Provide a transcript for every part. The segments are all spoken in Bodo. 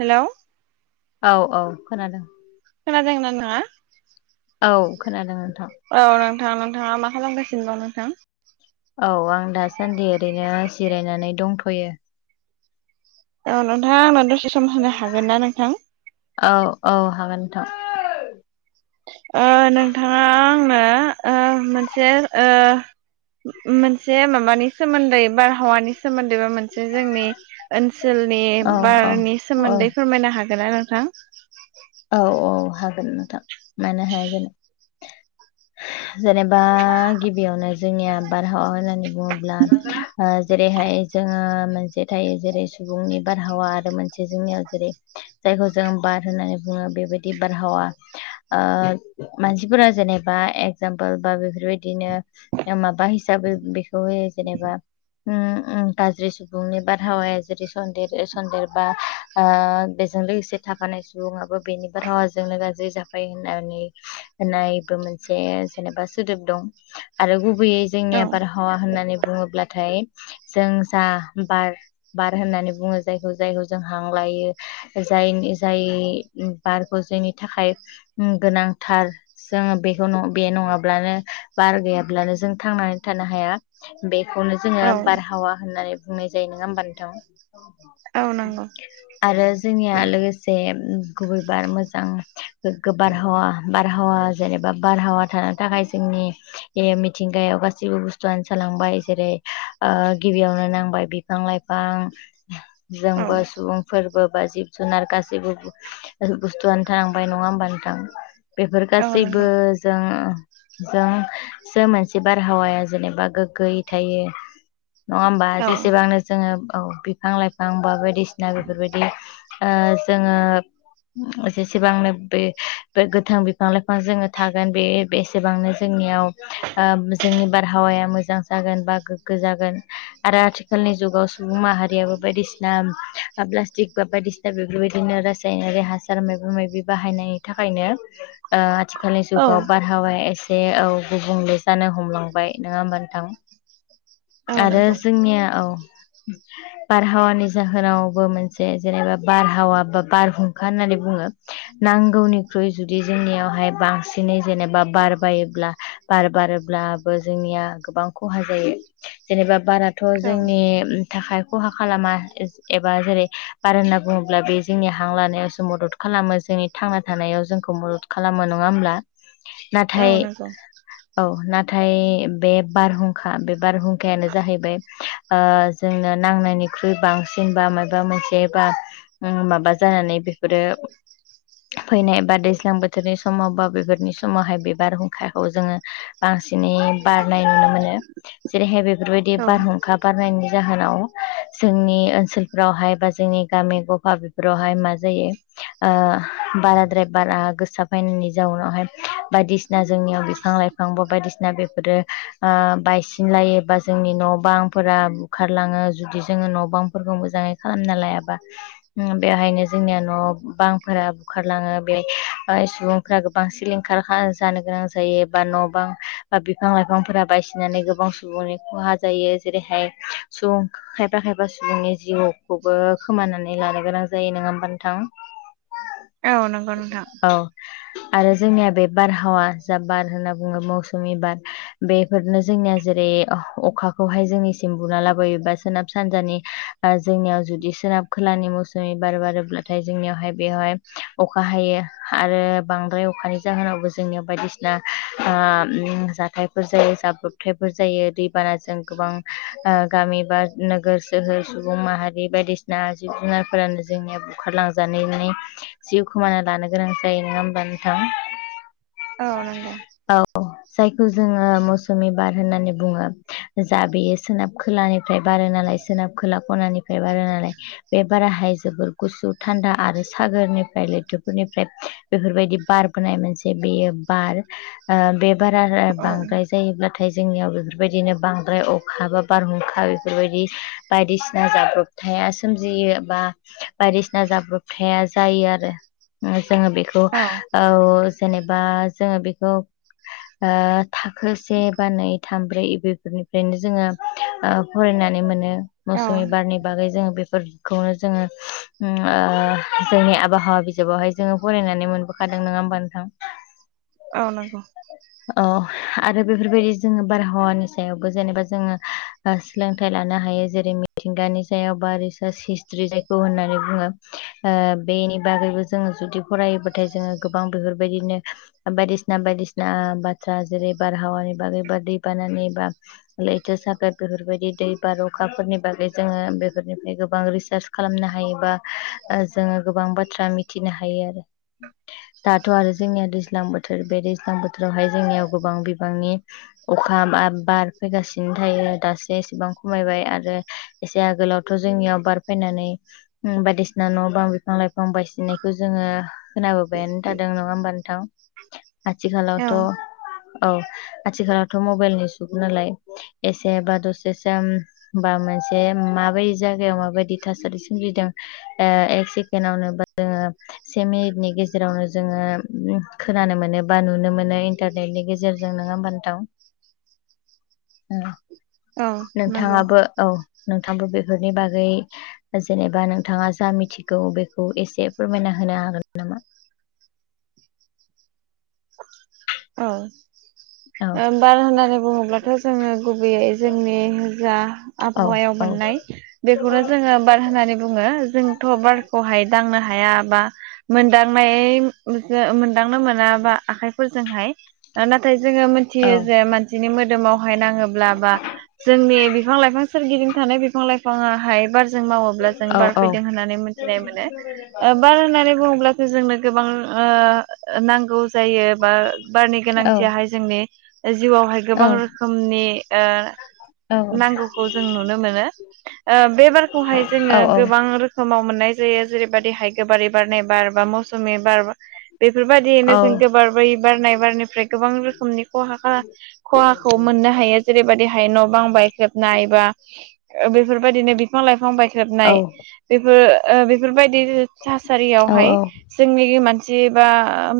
हेलौ औ औ खोनादों खोनादोंना नोथाङा? औ खोनादों नोंथां औ नोंथां नोंथाङा मा खालामगासिनो दं नोंथां? औ आं दासान्दि ओरैनो जिरायनानै दंथ'यो औ नोंथांङा आंनो दसे सम होनो हागोन ना नोंथां? औ औ हागोन नोंथां ओ नोंथाङा आंनो ओ मोनसे ओ मोनसे माबानि सोमोन्दै बारहावानि सोमोन्दै बा मोनसे से जोंनि ओनसोलनि औ औ बारनि औ सोमोन्दै फोरमायनो हागोनना नोंथां? औ औ हागोन नोंथां मानो हाया जानो जेनेबा गिबियावनो जोंनिया बारहावा होन्नानै बुङोब्ला ओ जेरैहाय जोङो मोनस से थायो जेरै सुबुंनि बारहावा आरो मोनसे जोंनियाव जेरै जायखौ जों बार होनानै बुङो बेबायदि बारहावा ओ मानसिफोरा जेनेबा एगजामपोल बा बेफोरबायदिनो ओ माबा बा हिसाबै बेखौ होयो जेनेबा उम [inaudible] गाज्रि सुबुंनि बारहावाया जेरै सन्देरो सन्देरबा ओ बेजों लोगोसे थाफानाय सुबुङा बेनि बारहावाजोंनो गाज्रि जाफायो होननानै होननायबो मोनसे जेनेबा सोदोब दं। आरो गुबैयै औ जोंनिया बारहावा होननानै बुंङोब्लाथाय जों जा बार बार होननानै बुंङो जायखौ जायखौ जों हां लायो जायनि जाय बारखौ जायनि थाखाय गोनांथार जोंङो बेखौ बे नंङाब्लानो बार गैयाब्लानो जों थांनानै थानो हाया। बेखौनो जोङो औ बारहावा होननानै बुंनाय जायो नोंङा होमबा नोंथां? औ नंगौ आरो जोंनिया लोगो से गुबैबार मोजां गोगो बारहावा बारहावा जेनेबा बारहावा थानान थाखाय जोंनि मिथिंगायाव गाैबो बुस्थुआनो जालांबाय जेरै उह गिबियावनो नांबाय बिफां लाइफां औ जोंबो सुबुंफोरबो बा जिब जुनार गसिबो हेल्प बुस्थुआनो थालांबाय नंङा होमबा नोथां बेफोर औ गासैबो नंगौ जों जोंसो मोनसे बारहावाया जेनेबा गोग्गोयै थायो। नंङा होमबा औ जेसेबांनो जोंङो औ बिफां लाइफां बा बायदिसिना बेफोरबायदि उह जोंङो जेसेबांनो बे गोथां बिफां लाइफां जोंङो थागोन बे बेसेबांनो जोंनियाव उह जोंनि बारहावाया मोजां जागोन बा गोग्गो जागोन। आरो आथिखालनि जुगाव सुबुं माहारियाबो बायदिसिना प्लास्टिक बा बायदिस दा बेफोरबायदिनो रासायनारि हा सार माइबा माइबि बाहायनायनि थाखायनो उह आथिखालनि औ जुगव बार हावाया एसे औ गुबुंले जानो हमलांबाय नोंङा होमबा नोंथां। औ आरो नंगौ जोंनिया औ। बारहावानि जाहोनावबो मोनसे जेनेबा बारहावा बा बारहुं खा होनानै बुंङो। नांगौनिख्रुइ जुदि जोंनियावहाय बांसिनै जेनेबा बारबारोब्ला बार बारोब्लाबो जोंनिया गोबां खहा जायो। जेनेबा बाराथ' औ जोंनि उम थाखाय खहा खालामा एबा जेरै बार होनना बुंङोब्ला बे जोंनि हां लानायाव ज' मदद खालामो जोंनि थांना थानायाव जोंखौ मदद खालामो नंङा होमब्ला? औ नाथाय नंगौ औ नाथाय बे बारहुंखा बे बारहुंखायानो जाहैबाय उह जोंनो नांनायनिख्रुइ बांसिन बा माइबा मोनसे बा उम माबा जानानै बेफोरो फैनाय बा दैज्लां बोथोरनि समाव बा बेबादिनि समावहाय बे बार हुंखाखौ जोंङो बांसिनै बारनाय नुनो मोनो जेरैहाय बेफोरबायदि औ बारहुंखा बारनायनि जाहोनाव जोंनि ओनसोलफ्रावहाय बा जोंनि गामि गफा बेफोरावहाय मा जायो उह बाराद्राय बारा गोसा फैनायनि जाहोनावहाय बायदिसिना जोंनियाव बिफां लाइ फांबो बायदिसिना बेफोरो उह बायसिन लायो बा जोंनि न' बांफोरा बुखारलाङों जुदि जोंङो न' बांफोरखौ मोजाङैय खालामना लायाबा। उम बेहायनो जोंनिया न' बांफोरा बुखारलाङो बेहाय सुबुंफोरा गोबां सिलिंखारखा जानो गोनां जायो। बा न' बां बा बिफां लाइफांफोरा बायसिनानै गोबां सुबुंनि खहा जायो जेरैहाय सुबुं खायफा खायफा सुबुंनि जिउखौबो खोमानानै लानो गोनां जायो नोंङा होमबा नोंथां। औ नोंगौ नोंथां। औ आरो जोंनिया बे बारहावा जा बार होनना बुंङो मौसुमि बार बेफोरनो जोंनिया जेरै अखाखौहाय जोंनिसिम बुना लाबयो बा सोनाब सानजानि बा जोंनियाव जुदि सोनाब खोलानि मुसुमि बार बारोब्लाथ थाय जोंनियावहाय बेवहाय अखा हायो आरो बांद्राय अखानि जाहोनावबो जोंनियाव बायदिस ना उह उम जाथायफोर जायो जाब्रबथायफोर जायो दैबानाजों गोबां ओ गामि बा नोगोर सोहोर सुबुं माहारि बायदिसिना जिब जुनारफोरानो जोंनिया बुखारलांजानानै जिउ खोमाना लानो गोनां जायो नोङा होमबा नोंथां। औ नंगौ औ जायखौ जोङो मौसुमि बार होननानै बुङो। जा बेयो सोनाब खोलानिफ्राय बारो नालाय सोनाब खोला खनानिफ्राय बारो नालाय बे बाराहाय जोबोर गुसु थान्दा आरो सागोरनिफ्राय लैथोफोरनिफ्राय बेफोरबायदि बारबोनाय मोनसे बेयो बार ओ बे बारा औ बांद्राय जायोब्लाथाय जोंनियाव बेफोरबायदिनो बांद्राय अ खा बा बारहुंखा बेफोरबायदि बायदिसिना जाब्रबथाया सोमजियो बा बायदिसिना जाब्रबथाया जायो आरो जोङो बेखौ औ जेनेबा जोङो बेखौ ओ थाखो से बा नै थाम ब्रै इ बेफोरनिफ्रायनो जोङो ओ फरिनानै मोनो औ मौसुमि बारनि बागै जोङो बेफोरखौनो जोङो ओ जोंनि आबहावा बिजाबावहाय जोङो फरायनानै मोनबोखादों नङा होमबा नोंथां। औ नंगौ। औ आरो बेफोरबायदि जोङो बारहावानि सायावबो जेनेबा जोङो ओ सोलोंथायाइ लानो हायो जेरै मिथिंगानि जायाव बा रिसार्च हिस्ट्रि जायखौ होननानै बुङो। ओ बेनि बागैबो जोङो जुदि फरायोबाथाय जोङो गोबां बेफोरबायदिनो बायदिसिना बायदिसिना बाथ्रा जेरै बारहावानि बागै एबा दै बानानि बा लैथो साखा बेफोरबायदि दै बार'खाफोरनि बागै जोङो बेफोरनिफ्राय गोबां रिसार्च खालामनो हायोबा जोङो गोबां बाथ्रा मिथिनो हायो आरो। दाथ' आरो जोंनिया दैज्लां बोथोर बे दैज्लां बोथोरावहाय जोंनियाव गोबां बिबांनि अखा बार फैगासिनो थायो दासो एसेबां खमायबाय आरो एसे आगोलावथ' जोंनियाव बार फैनानै बायदिसिना न' बां बिफां लाइफां बायसिननायखौ जोङो खोनाबोबायानो थादों नङा होमबा नोंथां औ आथिखालावथ' औ आथिखालावथ' मबाइलनि जुग नालाय एसेबा दसे सिम होमबा मोनसे माबायदि जायगायाव माबायदि थासारि सोमजिदों ओ एक सेकेण्डआवनो बा जोङो से मिनिटनि गेजेरावनो जोङो खोनानो मोनो बा नुनो मोनो इन्टारनेटनि गेजेरजों नङा होनबा नोंथां। [inaudible] ओ औ नंगौ नोंथाङाबो औ नोंथांबो बेफोरनि बागै जेनेबा नो नोंथाङा जा मिथिगौ बेखौ एसे फोरमायना होनो हागोन नामा? औ औ बार होननानै बुङोब्लाथ' जोङो गुबैयै जोंनि जा औ आबहावायाव औ मोननाय बेखौनो जोङो बार होननानै बुङो। जोंथ' बारखौहाय दांनो हाया बा मोनदांनाय इदिनो मोनदांनो मोनाबा आखाइफोरजोंहाय। नाथाय जोङो औ मिथियो जे मानसिनि मोदोमावहाय नाङोब्ला बा जोंनि बिफां लाइफां सोरगिदिं थानाय बिफां लाइफाङा हाय बार जों मावोब्ला जों औ बार औ फैदों होननानै मिथिनाय मोनो। बार होननानै बुङोब्ला जोंनो गोबां ओ नांगौ जायो बा बारनि औ गोनांथियाहाय जोंनि जिउआवहाय गोबां रोखोमनि ओ औ नांगौखौ जों नुनो मोनो। ओ बे बारखौहाय जोङो औ गोबां रो खोमाव मोननाय जायो जेरैबायदिहाय गोबारै बारनाय बार, बा मौसुमि बार औ बेफोरबायदियैनो जों औ गोबार बै बारनाय बारनिफ्राय गोबां रोखोमनि खहाखा खहाखौ मोननो हायो जेरैबायदिहाय न' बां बायख्रेबनाय बा ओ बेफोरबायदिनो बिफां लाइफां औ बायख्रेरनाय बेफोर ओ बेफोरबायदि औ थासारियावहाय औ जोंनि मानसि बा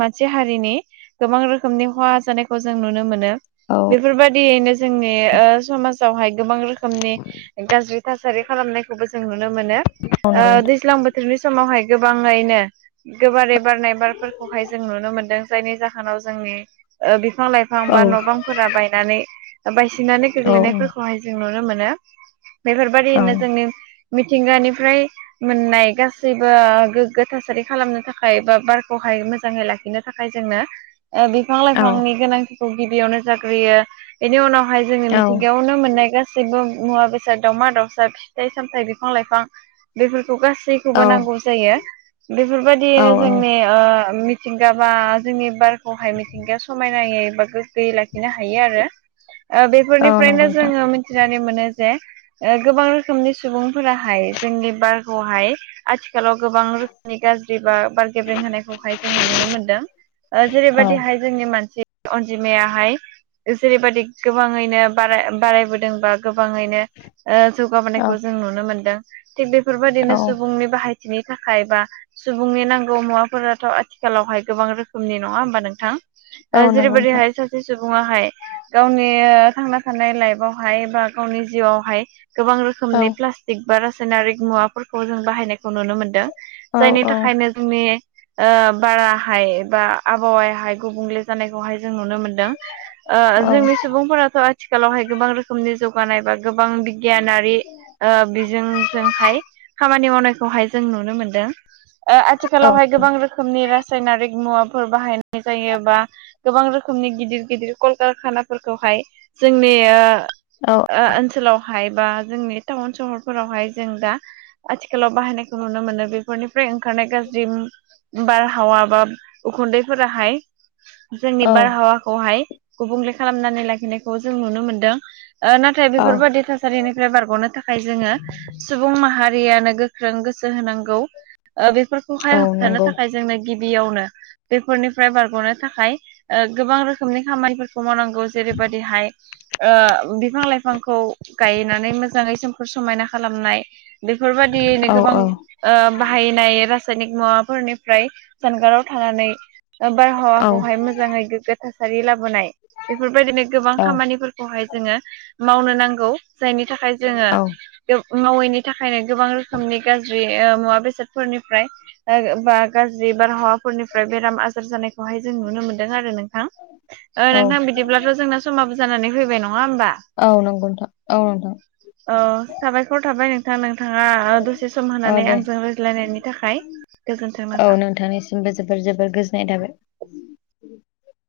मानसि हारिनि गोबां रोखोमनि खहा जानाय खौ जों नुनो मोनो। औ। बेफोरबायदियैनो जोंनि ओ समाजावहाय गोबां रोखोमनि गाज्रि थासारि खालामनायखौबो जों नुनो मोनो औ ओ नंगौ दैज्लां बोथोरनि समावहाय गोबाङैनो गोबारै बारनाय बारफोरखौहाय जों नुनो मोनदों जायनि जाहोनाव जोंनि ओ बिफां लाइफां औ बा न'बांफोरा बायनानै बायसिननानै औ गोग्लैनायफोरखौहाय जों नुनो मोनो औ बेफोरबायदिनो जोंनि मिथिंगानिफ्राय मोननाय गासैबो गोग्गो थासारि खालामनो थाखाय बा बारखौहाय मोजाङै लाखिनो थाखाय जोंनो ओ बिफां औ लाइफांनि गोनांथिखौ गिबियावनो जाग्रोयो बेनि उनावहाय जोङो मिथिंगायावनो मोननाय गासैबो मुवा बेसाद दाउमा दाउसा फिथाइ सामथाइ बिफां लाइफां बेफोरखौ गासै खौबो औ नांगौ जायो औ बेफोरबायदियैनो औ जोंनि ओ मिथिंगाबा जोंनि बारखौहाय मिथिंगा स जायो एबा गोग्गोयै लाखिनो हायो आरो ओ औ बेफोरनिफ्रायनो नंगौ नोंथां जोङो थिनानै मोनो जे ओ गोबां रोखोमनि सुबुंफोराहाय जोंनि बारखौहाय आथिखालाव गोबां रोखोमनि गाज्रि [unintelligible] बार गेब्रं होनायखौहाय जोङो नुनो मोनदों ओ औ जेरैबायदिहाय जोंनि जि अनजिमायाहाय जेरैबायदि गोबाङैनो बाराय बारायबोदोंबा गोबाङैनो ओ औ जौगाबोनायखौ जों नुनो मोनदों थिग बेफोरबायदिनो औ सुबुंनि बाहायथिनि थाखाय बा सुबुंनि नांगौ मुवाफोराथ' आथिखालावहाय गोबां रोखोमनि नङा होमबा नोंथां। औ ओ नंगौ नोंथां जेरैबोरैहाय सासे सुबुङाहाय गावनि थांना थानाय लाइफआवहाय बा गावनि जिउआवहाय गोबां रो औ खोमनि प्लास्टिक बा रासायनारिक मुवाफोरखौ जों बाहायनायखौ नुनो मोनदों औ जायनि थाखायनो जोंनि ओ बाराहाय बा आबहावायाहाय गुबुंले जानायखौहाय जों नुनो मोनदों ओ औ जोंनि सुबुंफोराथ' थिखालावहाय गोबां रोखोमनि जौगानाय बा गोबां बिगियानारि ओ बिजोंजोंहाय खामानि [unintelligible] मावनायखौहाय जों नुनो मोनदों ओ आथिखालावहाय गोबां रोखोमनि रासायनारिक मुवा फोर बाहायनाय जायोबा गोबां रोखोमनि गिदिर गिदिर कल कारखानाफोरखौहाय जोंनि ओ औ। ओ ओनसोलावहाय बा जोंनि टाउन सहरफोरावहाय जों दा आथिखालाव बाहायनायखौ नुनो मोनो बेफोरनिफ्राय ओंखारनाय गाज्रि बारहावा बा उखुन्दैफोराहाय जोंनि औ बारहावाखौहाय गुबुंले खालामनानै लाखिनायखौ जों नुनो मोनदों ओ थाय औ बेफोरबायदि थासारिनिफ्राय बारग'नो थाखाय जोङो सुबुं माहारियानो गोख्रों गोसो होनांगौ ओ बेफोरखौहाय औ होबथानो नंगौ थाखाय जोंनो गिबियावनो बेफोरनिफ्राय बारग'नो थाखाय ओ गोबां रोखोमनि खामानिफोरखौ मावनांगौ। खौ जेरैबायदिहाय ओ बिफां लाइफांखौ गायनानै मोजाङै सोमखोर समायना खालामनाय। बेफोरबायदियैनो औ गोबां औ ओ बाहायनाय रासायनिक मुवाफोरनिफ्राय जानगाराव थानानै बारहावा औ बेवहाय मोजाङै गोग्गो थासारि लाबोनाय बेफोरबायदिनो गोबां औ खामानि खौहाय जोङो मावनो नांगौ जायनि थाखाय जोङो [unintelligible] मावैनि थाखायनो गोबां रोखोमनि गाज्रि ओ मुवा बेसादफोरनिफ्राय [unintelligible] बा गाज्रि बारहावाफोरनिफ्राय बेराम आजार जानायखौहाय जों नुनो मोन्दों आरो नोंथां ओ औ नोंथां बिदिब्लाथ' जोंना समाबो जानानै फैबाय नङा होमबा। औ नंगौ नोंथां औ नोंथां। औ साबायखर थाबाय नों नोंथां नोंथाङा दसे सम औ होनानै दे आंजों रायज्लायनायनि थाखाय गोजोन्थों नोंथां। जोबोर जोबोर जोबोर गोजोननाय थाबाय।